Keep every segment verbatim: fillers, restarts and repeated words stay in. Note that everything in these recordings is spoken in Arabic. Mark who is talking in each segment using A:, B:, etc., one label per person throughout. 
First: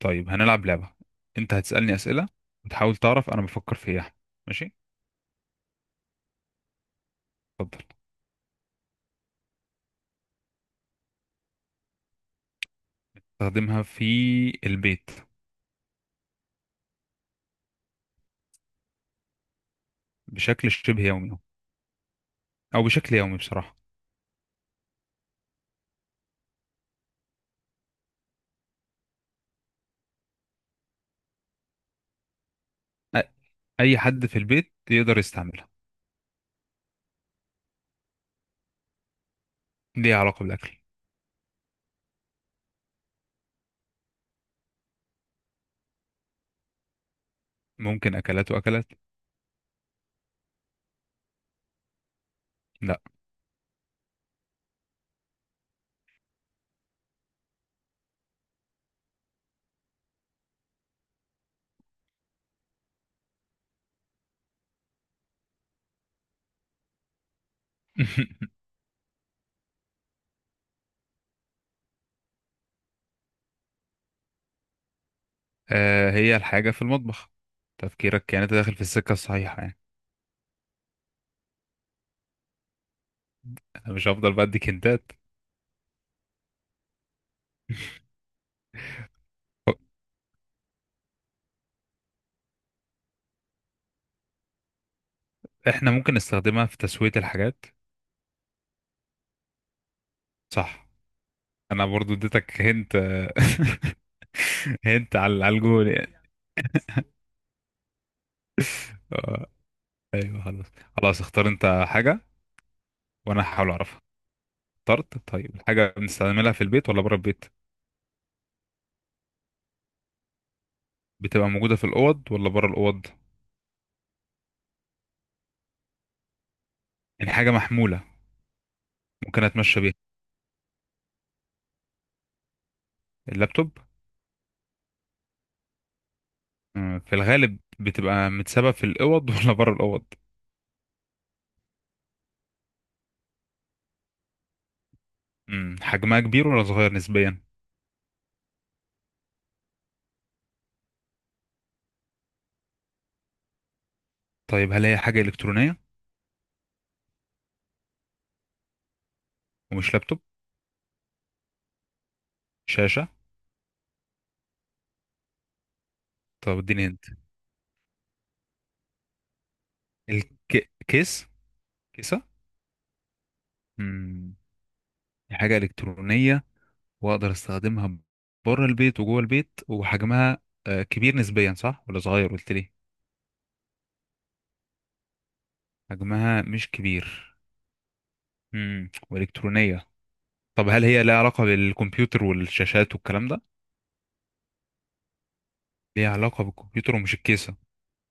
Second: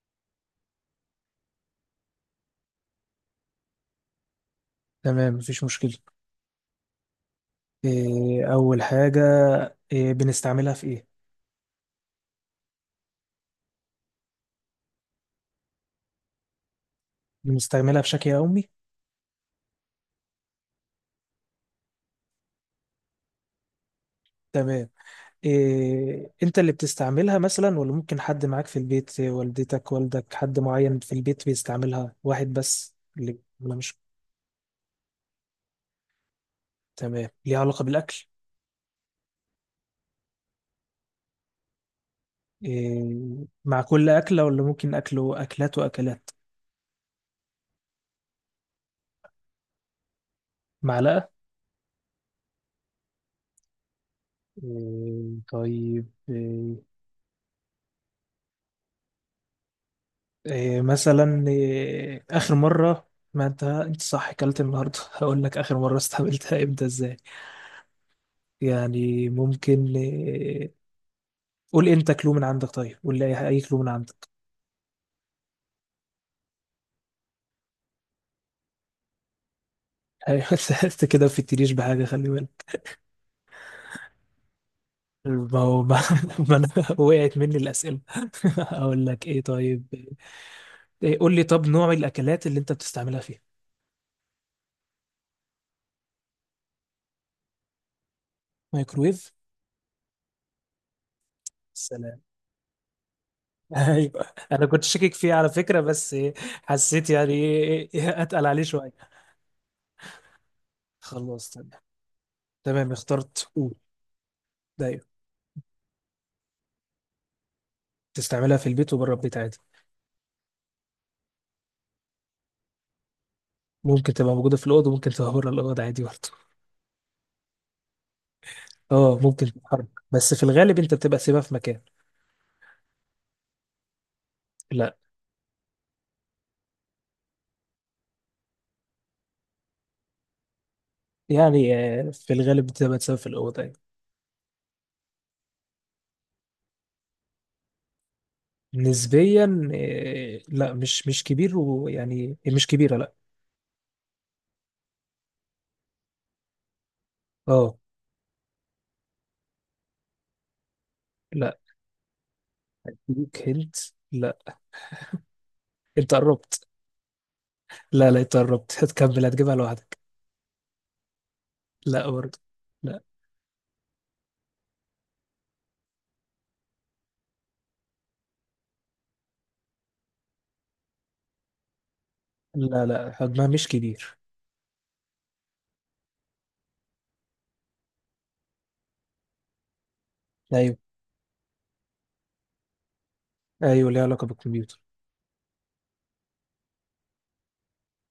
A: طيب هنلعب لعبة. انت هتسألني أسئلة وتحاول تعرف انا بفكر في ايه، أحمد. ماشي.
B: تمام، مفيش مشكلة.
A: اتفضل.
B: إيه أول حاجة، إيه بنستعملها في إيه؟
A: استخدمها في البيت.
B: بنستعملها بشكل يومي؟
A: بشكل شبه يومي او بشكل يومي بصراحة.
B: تمام. إيه أنت اللي بتستعملها مثلا، ولا ممكن حد معاك في البيت، إيه، والدتك والدك حد معين في البيت بيستعملها، واحد بس
A: أ-
B: اللي ولا
A: اي
B: مش؟
A: حد في البيت يقدر يستعملها.
B: تمام. ليها علاقة بالأكل؟
A: ليها علاقة بالاكل.
B: إيه، مع كل أكلة ولا ممكن أكله أكلات وأكلات؟
A: ممكن اكلات واكلات.
B: معلقة؟
A: لا.
B: إيه طيب، إيه، إيه مثلا، إيه آخر مرة، ما أنت أنت صح أكلت النهاردة؟ هقول لك آخر مرة استقبلتها إمتى، إزاي. يعني ممكن إيه، قول أنت كلو من عندك. طيب قول لي، أي أي كلو من عندك.
A: آه، هي الحاجة في المطبخ. تفكيرك كانت داخل في السكة الصحيحة يعني.
B: أيوة. أنت كده بتتريش بحاجة، خلي بالك.
A: انا مش هفضل بديك هنتات.
B: ما هو ما, ما أنا وقعت مني الأسئلة. أقول لك إيه طيب، إيه قول لي. طب نوع الأكلات اللي أنت بتستعملها فيها؟
A: احنا ممكن نستخدمها في تسوية الحاجات.
B: مايكرويف.
A: صح. انا برضو
B: سلام.
A: اديتك هنت.
B: ايوه. انا كنت شاكك
A: هنت
B: فيه
A: على
B: على
A: على
B: فكره،
A: الجول
B: بس
A: يعني.
B: إيه، حسيت يعني إيه- إيه، إيه، اتقل عليه شويه.
A: آه، ايوه، خلاص. خلاص، اختار
B: خلاص تمام.
A: انت حاجه
B: تمام
A: وانا
B: اخترت،
A: هحاول
B: قول.
A: اعرفها.
B: دايما.
A: اخترت؟ طيب، الحاجه بنستعملها في البيت ولا بره البيت؟
B: تستعملها في البيت وبره البيت عادي.
A: بتبقى موجوده في الاوض ولا بره الاوض؟
B: ممكن تبقى موجودة في الأوضة وممكن تبقى بره الأوضة عادي برضه.
A: يعني حاجه محموله؟
B: اه
A: ممكن
B: ممكن
A: اتمشى
B: تتحرك،
A: بيها؟
B: بس في الغالب أنت بتبقى سيبها في مكان.
A: اللابتوب؟
B: لا.
A: مم، في الغالب بتبقى متسابه في الاوض. ولا بره الاوض؟
B: يعني آه، في الغالب بتبقى تسيبها في الأوضة يعني.
A: مم، حجمها كبير ولا صغير نسبيا؟
B: نسبيا. آه، لا مش مش كبير، ويعني مش كبيرة، لا.
A: طيب، هل هي حاجه الكترونيه؟
B: اه.
A: ومش لابتوب؟
B: لا.
A: شاشه؟
B: ليك هنت. لا، أنت
A: طب
B: قربت.
A: اديني هنت.
B: لا لا، أنت قربت هتكمل، هتجيبها لوحدك.
A: الكيس؟
B: لا
A: كيسه؟
B: برضه. لا.
A: مم. دي حاجة إلكترونية وأقدر أستخدمها بره البيت وجوه البيت، وحجمها آه، كبير نسبيا، صح ولا صغير، قلت لي؟
B: لا لا، حجمها مش كبير.
A: حجمها مش كبير. امم وإلكترونية. طب
B: أيوه.
A: هل هي لها علاقة بالكمبيوتر والشاشات والكلام ده؟
B: أيوه ليها علاقة بالكمبيوتر.
A: ليها علاقة بالكمبيوتر ومش الكيسة.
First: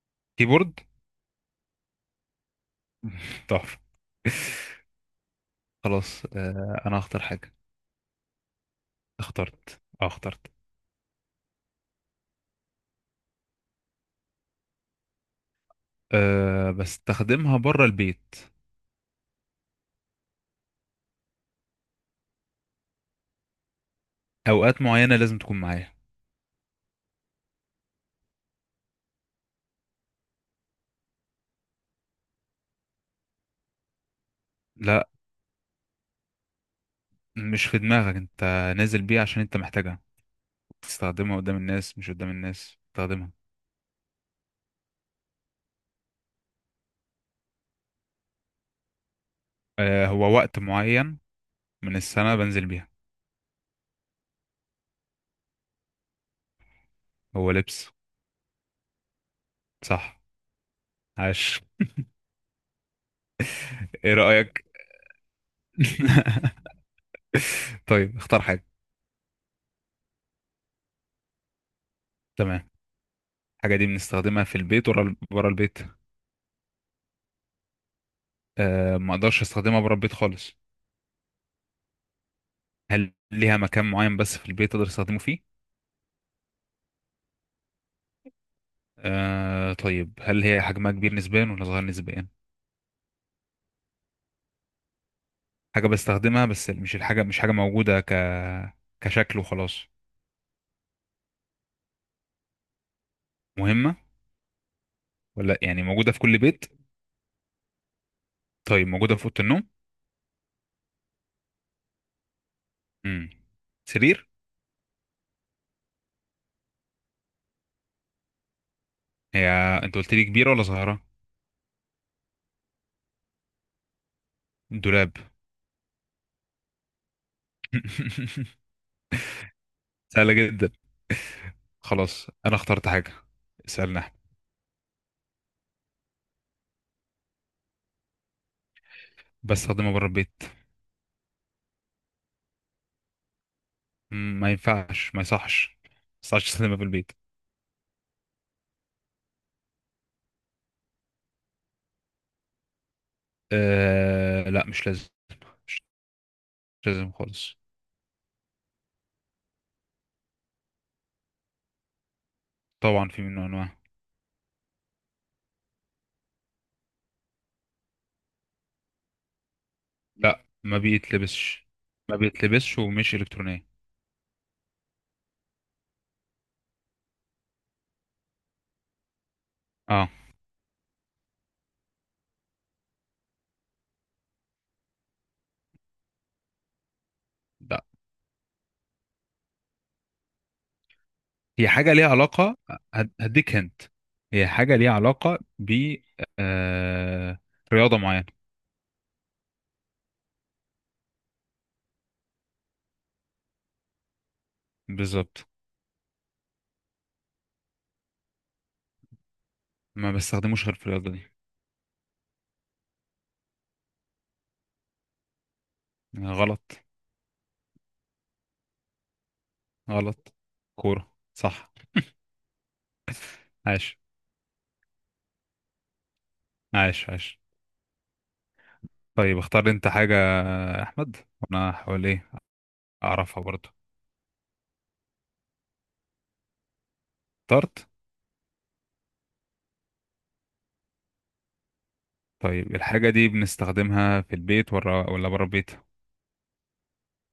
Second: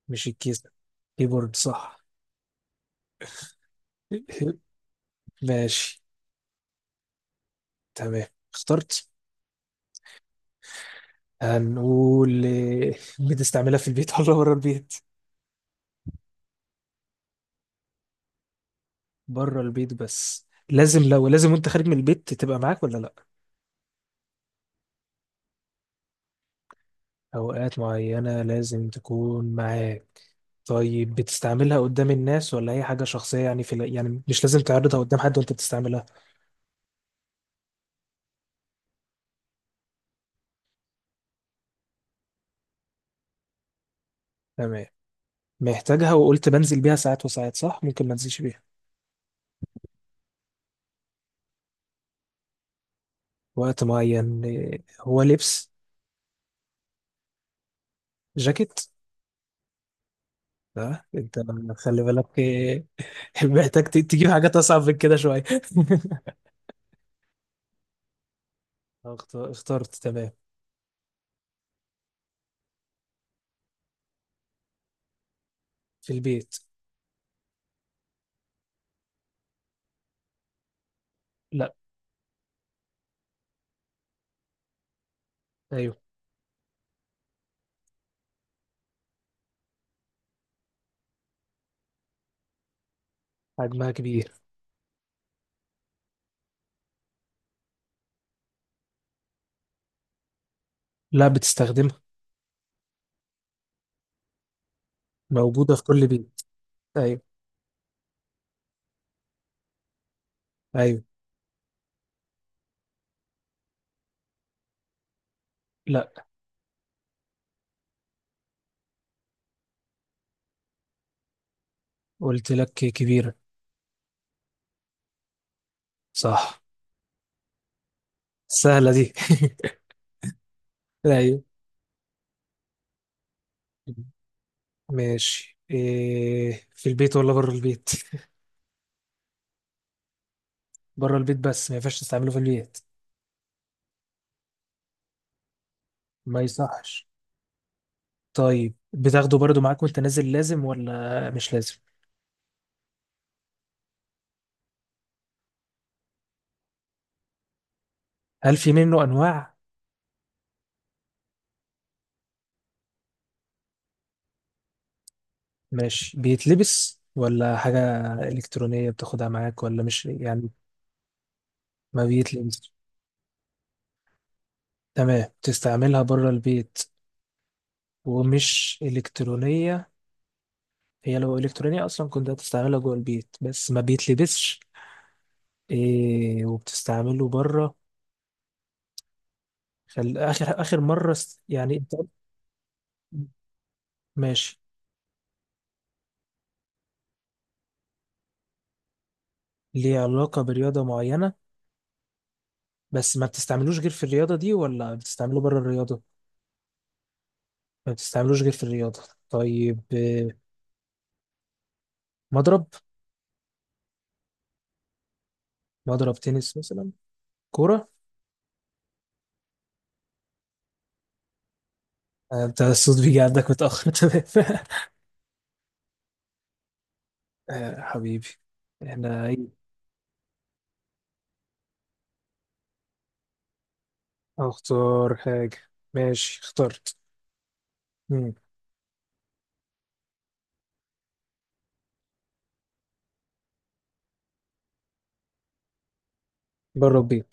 B: مش الكيسة.
A: كيبورد!
B: كيبورد صح.
A: تحفة.
B: ماشي.
A: خلاص آه، أنا هختار حاجة.
B: تمام اخترت.
A: اخترت اه اخترت.
B: هنقول إيه، بتستعملها في البيت ولا بره البيت؟
A: أه بستخدمها بره البيت.
B: بره البيت، بس لازم لو لازم وانت خارج من البيت تبقى معاك ولا لا؟
A: أوقات معينة لازم تكون معايا.
B: اوقات معينة لازم تكون معاك. طيب بتستعملها قدام الناس، ولا هي حاجة شخصية، يعني في ال- يعني مش لازم تعرضها
A: لا،
B: قدام حد وانت بتستعملها.
A: مش في دماغك انت. نازل بيها عشان انت محتاجها. تستخدمها قدام الناس، مش قدام الناس تستخدمها.
B: تمام. محتاجها، وقلت بنزل بيها ساعات وساعات، صح؟ ممكن ما انزلش بيها.
A: آه هو وقت معين من السنة بنزل بيها.
B: وقت معين إيه، هو لبس.
A: هو لبس.
B: جاكيت؟
A: صح.
B: لا انت،
A: عاش.
B: خلي بالك إيه، محتاج ت-
A: ايه
B: تجيب حاجات
A: رأيك؟
B: اصعب من كده شويه.
A: طيب اختار حاجة.
B: اخت- اخترت. تمام.
A: تمام. الحاجة دي بنستخدمها في البيت ورا ورا البيت؟
B: في البيت.
A: آه ما اقدرش استخدمها بره البيت خالص.
B: لا.
A: هل ليها مكان معين بس في البيت اقدر استخدمه فيه؟
B: ايوه
A: آه طيب، هل هي حجمها كبير نسبيا ولا صغير نسبيا؟
B: حجمها كبير.
A: حاجة بستخدمها بس مش الحاجة مش حاجة موجودة ك كشكل وخلاص.
B: لا بتستخدمها.
A: مهمة ولا
B: موجوده في
A: يعني
B: كل
A: موجودة في كل
B: بيت.
A: بيت؟
B: ايوه.
A: طيب موجودة في أوضة النوم.
B: ايوه.
A: امم سرير؟
B: لا،
A: هي أنت قلت لي كبيرة ولا صغيرة؟
B: قلت لك كبيره.
A: دولاب؟
B: صح. سهله دي.
A: سهلة جدا.
B: ايوه.
A: خلاص أنا اخترت حاجة، اسألنا احنا.
B: ماشي، إيه في البيت ولا بره البيت؟
A: بستخدمها بره البيت.
B: بره البيت بس ما ينفعش تستعمله في البيت.
A: مم، ما ينفعش ما يصحش ما
B: ما
A: يصحش تستخدمها في
B: يصحش.
A: البيت.
B: طيب بتاخده برضو معاك وانت نازل، لازم ولا مش لازم؟
A: أه لا، مش لازم. مش لازم خالص.
B: هل في منه انواع؟
A: طبعا في منه أنواع.
B: ماشي، بيتلبس ولا حاجة؟ إلكترونية بتاخدها معاك ولا مش،
A: لا،
B: يعني؟
A: ما بيتلبسش.
B: ما
A: ما
B: بيتلبس.
A: بيتلبسش ومش إلكترونية.
B: تمام، تستعملها بره البيت ومش إلكترونية.
A: اه.
B: هي لو إلكترونية أصلا كنت هتستعملها جوه البيت، بس ما بيتلبسش. إيه وبتستعمله بره.
A: ده
B: خل... آخر آخر مرة است...
A: هي
B: يعني
A: حاجة
B: أنت
A: ليها
B: قلت-
A: علاقة. هد- هديك هنت. هي
B: ماشي.
A: حاجة ليها علاقة ب آه... رياضة معينة.
B: ليه علاقة برياضة معينة، بس ما بتستعملوش غير في الرياضة دي، ولا بتستعمله
A: بالظبط.
B: بره الرياضة؟ ما بتستعملوش غير في الرياضة. طيب
A: ما
B: إيه،
A: بستخدموش غير في الرياضة دي.
B: مضرب. مضرب تنس
A: غلط.
B: مثلا. كورة.
A: غلط. كورة صح.
B: آه، بتاع الصوت بيجي عندك متأخر
A: عاش.
B: تمام.
A: عاش عاش.
B: آه، حبيبي. احنا
A: طيب
B: ايه.
A: اختار انت حاجة يا أحمد، وأنا هحاول ايه أعرفها برضه.
B: اختار حاجة. ماشي، اخترت.
A: اخترت.
B: مم.
A: طيب الحاجة دي بنستخدمها في البيت ولا ولا بره البيت؟
B: بره البيت.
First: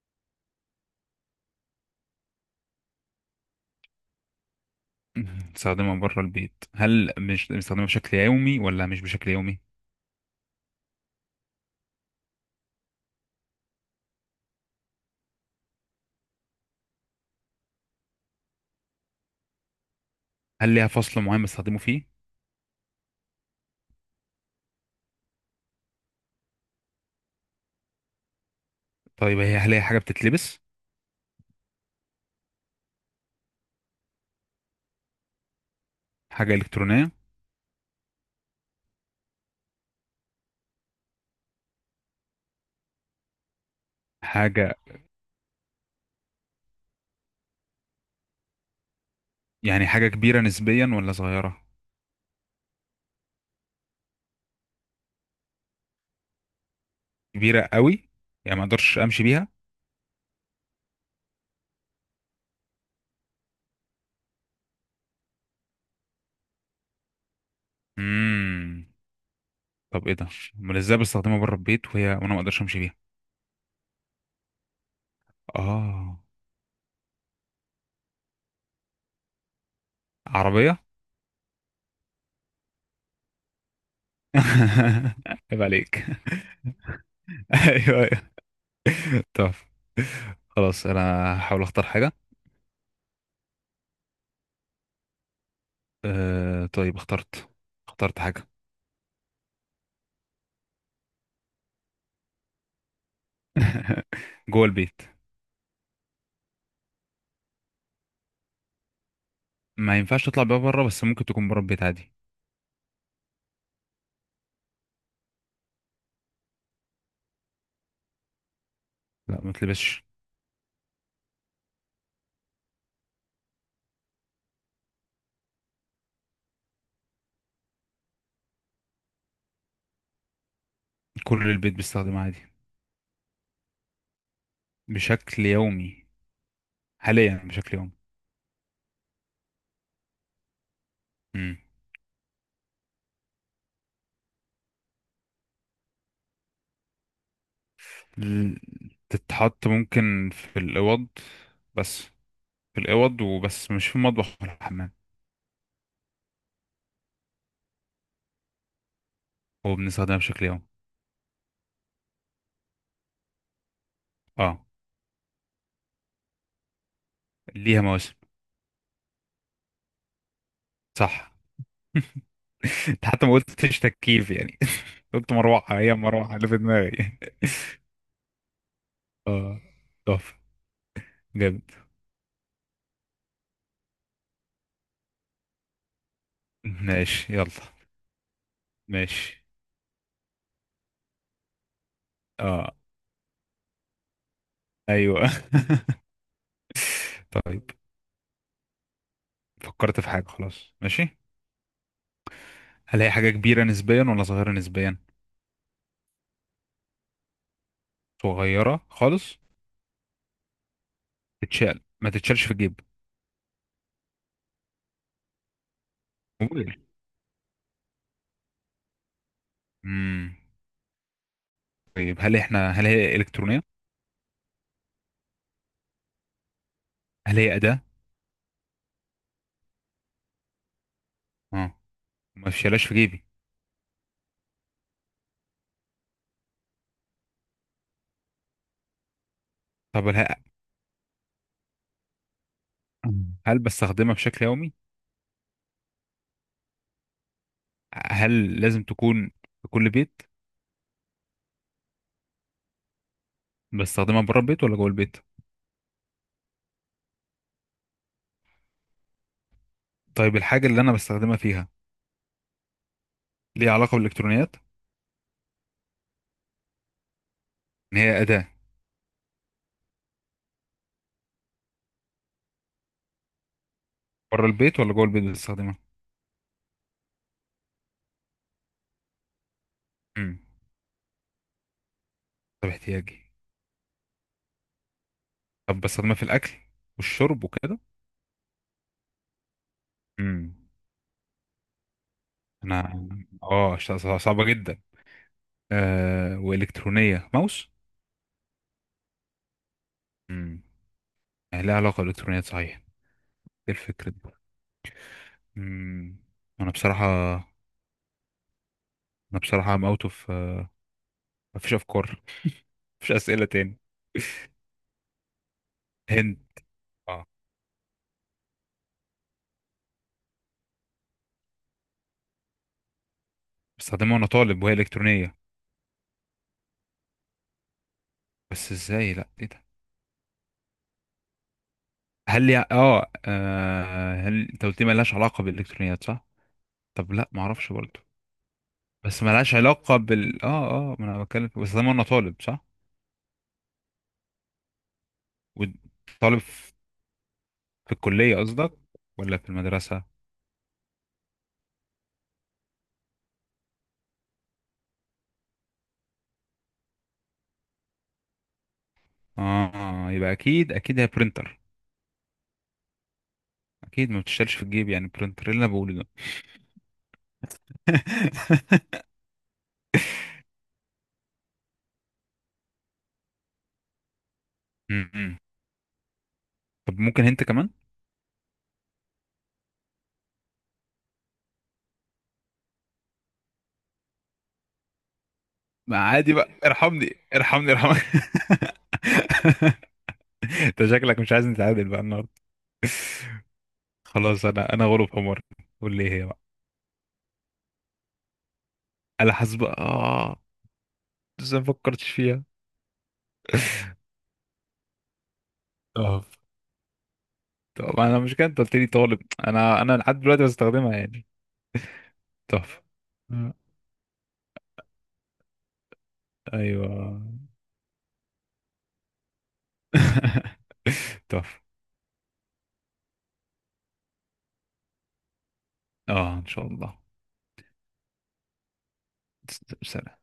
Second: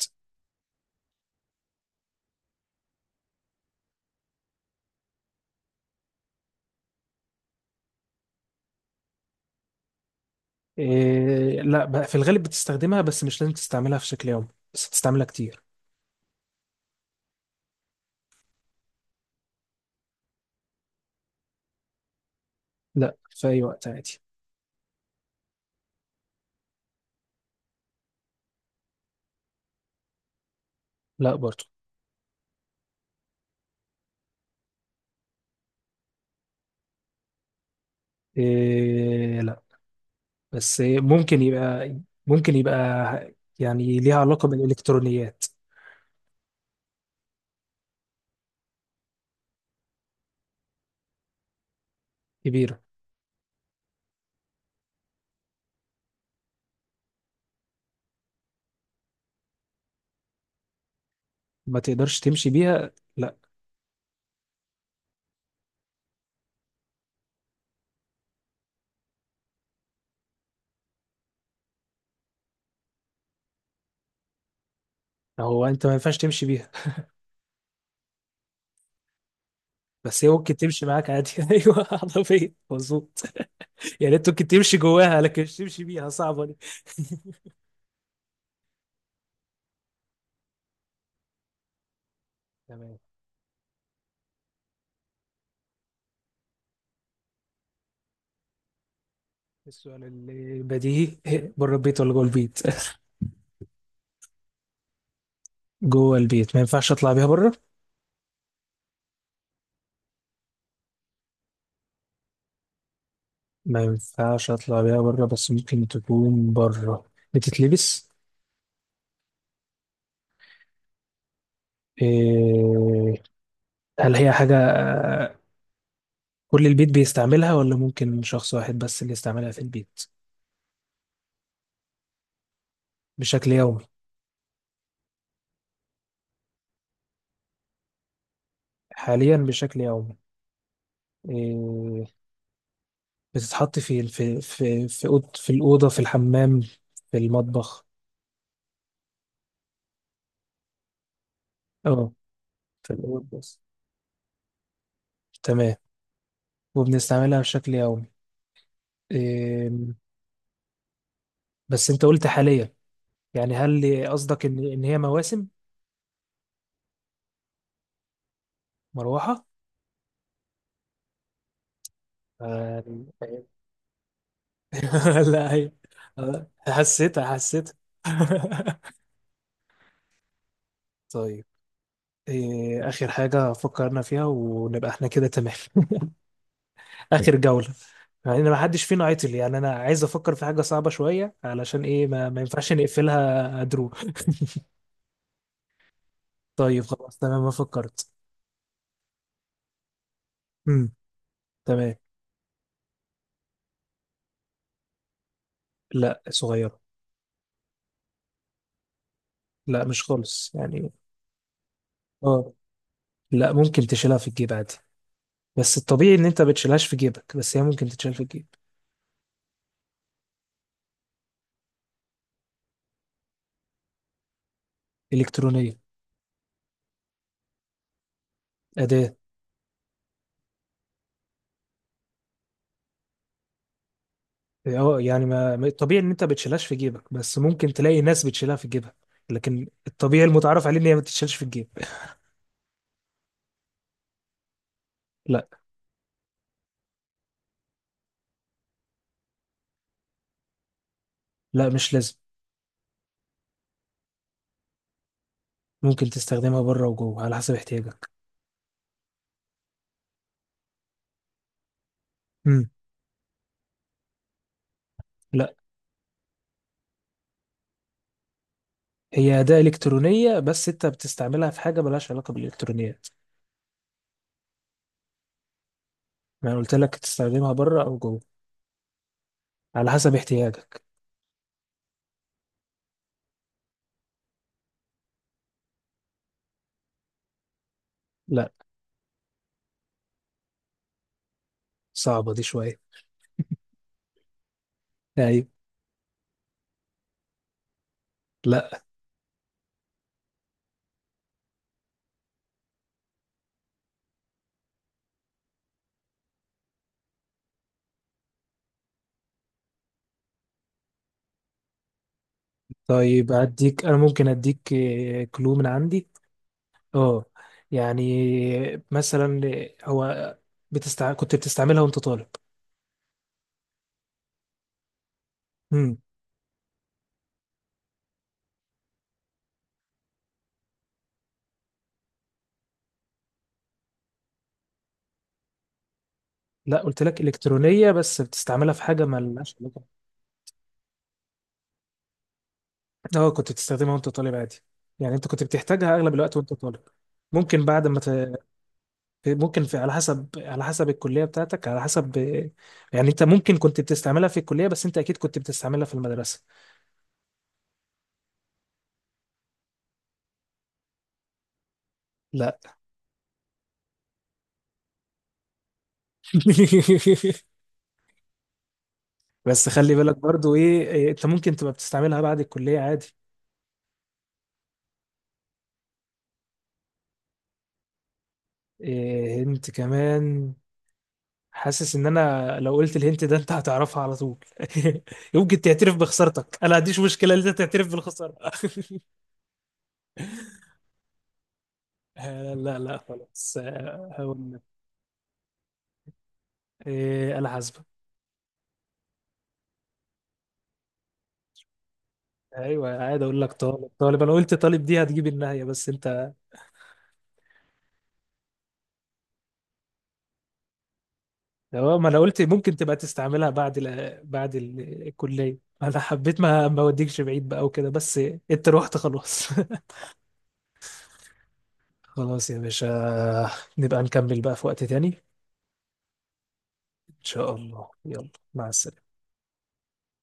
A: بنستخدمها بره البيت. هل مش بنستخدمها بشكل يومي ولا مش بشكل يومي؟
B: إيه لا بقى، في الغالب بتستخدمها بس مش لازم تستعملها في شكل يومي، بس بتستعملها كتير.
A: هل ليها فصل معين بنستخدمه فيه؟
B: لا، في أي وقت عادي.
A: طيب هي هل هي حاجة بتتلبس؟
B: لا برضو.
A: حاجة إلكترونية؟
B: إيه لا، بس إيه ممكن يبقى، ممكن يبقى يعني ليها علاقة
A: حاجة
B: بالإلكترونيات.
A: يعني، حاجة كبيرة نسبيا ولا صغيرة؟
B: كبيرة.
A: كبيرة قوي؟ يعني ما اقدرش امشي بيها؟
B: ما تقدرش تمشي بيها، لا.
A: امم. طب ايه ده؟ امال ازاي بستخدمها بره البيت وهي وانا ما اقدرش امشي بيها؟
B: هو انت ما ينفعش
A: اه.
B: تمشي بيها، بس هي ممكن
A: عربية؟
B: تمشي معاك عادي ايوه عربيه، مظبوط. يعني انت ممكن تمشي جواها، لكن مش
A: عيب
B: تمشي
A: عليك.
B: بيها، صعبه دي.
A: ايوه، ايوه. طب خلاص، انا هحاول اختار حاجة.
B: تمام.
A: أه طيب اخترت. اخترت حاجة.
B: السؤال اللي بديهي إيه، بره البيت ولا جوه البيت؟
A: جوه البيت.
B: جوه البيت، ما ينفعش اطلع بيها بره.
A: ما ينفعش تطلع بيها بره، بس ممكن تكون بره البيت عادي.
B: ما ينفعش اطلع بيها بره بس ممكن تكون بره. بتتلبس؟
A: لا، ما تلبسش.
B: إيه... هل هي حاجه آه، كل البيت بيستعملها ولا ممكن شخص واحد بس اللي يستعملها في البيت؟
A: كل البيت بيستخدمها عادي.
B: بشكل يومي.
A: بشكل يومي. حاليا بشكل يومي.
B: حاليا بشكل يومي.
A: امم.
B: إيه، بتتحط في الف- في في في أوض- في الأوضة، في الحمام، في المطبخ؟
A: تتحط ممكن في الأوض بس.
B: اه.
A: في
B: في
A: الأوض
B: الأوضة بس.
A: وبس، مش في المطبخ ولا الحمام.
B: تمام. وبنستعملها بشكل يومي.
A: هو
B: إم،
A: بنستخدمها بشكل يومي.
B: بس أنت قلت حاليا، يعني هل قصدك إن
A: اه.
B: إن هي مواسم؟
A: ليها مواسم.
B: مروحة؟
A: صح.
B: آه،
A: انت حتى ما قلتش تكييف يعني. قلت
B: لا هي.
A: مروحة، هي المروحة اللي
B: آه،
A: في دماغي.
B: حسيتها حسيتها
A: اه. تحفة.
B: طيب.
A: جامد.
B: إيه آخر حاجة فكرنا فيها ونبقى احنا كده تمام.
A: ماشي
B: اخر
A: يلا.
B: جولة. يعني انا ما حدش فينا عطل،
A: ماشي.
B: يعني انا عايز افكر في حاجة صعبة شوية، علشان ايه ما, ما ينفعش
A: اه.
B: نقفلها درو.
A: ايوه.
B: طيب خلاص تمام، ما
A: طيب
B: فكرت.
A: فكرت في حاجة خلاص،
B: امم.
A: ماشي.
B: تمام.
A: هلاقي حاجة كبيرة نسبيا ولا صغيرة نسبيا؟
B: لا صغيرة.
A: صغيرة خالص؟
B: لا مش خالص يعني.
A: تتشال، ما تتشالش في
B: اه
A: الجيب؟
B: لا ممكن تشيلها في الجيب عادي، بس الطبيعي ان انت ما
A: موبايل؟
B: بتشيلهاش في جيبك، بس هي ممكن تتشال في الجيب.
A: امم. طيب، هل احنا هل هي إلكترونية؟
B: الكترونية.
A: هل هي أداة؟
B: أداة.
A: اه. ما تشالهاش في جيبي؟
B: اه يعني ما ما- الطبيعي ان انت ما بتشيلهاش في جيبك، بس ممكن تلاقي ناس بتشيلها في جيبها، لكن
A: طب
B: الطبيعي
A: هل
B: المتعارف عليه ان هي ما بتتشالش في الجيب.
A: هل بستخدمها بشكل يومي؟
B: لا.
A: هل لازم تكون في كل بيت؟
B: لا مش لازم.
A: بستخدمها بره البيت ولا جوه البيت؟
B: ممكن تستخدمها بره وجوه على حسب احتياجك.
A: طيب الحاجة اللي انا بستخدمها فيها
B: امم.
A: ليها علاقة بالإلكترونيات؟
B: لا،
A: ان هي أداة؟
B: هي أداة إلكترونية بس أنت بتستعملها في حاجة ملهاش علاقة بالإلكترونيات.
A: بره البيت ولا جوه البيت بستخدمها؟
B: ما أنا قلت لك تستخدمها بره أو جوه، على حسب
A: امم.
B: احتياجك.
A: طب احتياجي. طب بستخدمها في الأكل والشرب وكده؟
B: لا.
A: امم.
B: صعبة دي شوية.
A: انا اه ش- صع- صعبة جدا.
B: أيوة.
A: آه والكترونية، ماوس؟
B: لا.
A: امم. لها علاقة بالالكترونيات صحيح. ايه الفكرة دي؟ امم. انا بصراحة انا بصراحة ام اوت اوف. مفيش افكار. مفيش
B: طيب
A: اسئلة تاني.
B: أديك، أنا ممكن أديك آه، كلو من عندي.
A: هند؟
B: أه.
A: اه.
B: يعني مثلا، هو بتستع... كنت بتستعملها وأنت طالب.
A: بستخدمها وانا طالب وهي الكترونية.
B: امم.
A: بس ازاي؟ لا، ايه ده؟ هل لي اه آه، هل انت قلت لي ملهاش علاقة بالالكترونيات، صح؟
B: لا، قلت
A: طب
B: لك
A: لا، ما اعرفش
B: إلكترونية
A: برضه.
B: بس بتستعملها في حاجة
A: بس ملهاش
B: ملهاش علاقة.
A: علاقة بال اه اه ما انا بتكلم، بستخدمها وانا طالب صح؟
B: اه كنت بتستخدمها وانت طالب عادي، يعني انت كنت بتحتاجها اغلب الوقت
A: وطالب
B: وانت طالب. ممكن بعد
A: في
B: ما ت...
A: الكلية قصدك ولا في
B: ممكن في، على
A: المدرسة؟
B: حسب على حسب الكلية بتاعتك، على حسب، يعني انت ممكن كنت بتستعملها في الكلية، بس انت اكيد كنت بتستعملها في المدرسة.
A: اه يبقى، اكيد اكيد هي برينتر.
B: لا
A: اكيد ما بتشتغلش في الجيب، يعني برينتر اللي انا بقوله ده.
B: بس خلي بالك برضو ايه إيه، انت ممكن تبقى بتستعملها بعد الكلية عادي.
A: م-م. طب ممكن انت كمان.
B: إيه هنت كمان، حاسس ان انا لو قلت الهنت ده انت هتعرفها على طول يمكن تعترف
A: ما عادي بقى،
B: بخسارتك، انا ما عنديش
A: ارحمني
B: مشكلة ان انت
A: ارحمني
B: تعترف
A: ارحمني.
B: بالخسارة
A: انت شكلك مش عايز نتعادل بقى النهارده.
B: آه، لا لا خلاص، آه،
A: خلاص،
B: هقول لك.
A: انا انا غلب حمار. قول لي إيه هي بقى.
B: إيه انا حاسبه.
A: انا حاسب اه لسه ما فكرتش فيها.
B: ايوه عادي اقول لك. طالب طالب، انا قلت طالب دي هتجيب النهايه بس
A: طب
B: انت.
A: طب انا مش كده، انت قلت لي طالب. انا انا لحد دلوقتي بستخدمها يعني.
B: اه ما انا قلت
A: طب.
B: ممكن تبقى تستعملها
A: آه.
B: بعد ال... بعد ال- الكليه، انا حبيت ما ما
A: ايوه.
B: اوديكش بعيد بقى وكده بس. انت روحت خلاص
A: تحفة.
B: خلاص يا باشا، نبقى نكمل بقى في وقت تاني.
A: اه ان شاء الله.
B: ان شاء الله يلا، مع السلامه.
A: سلام.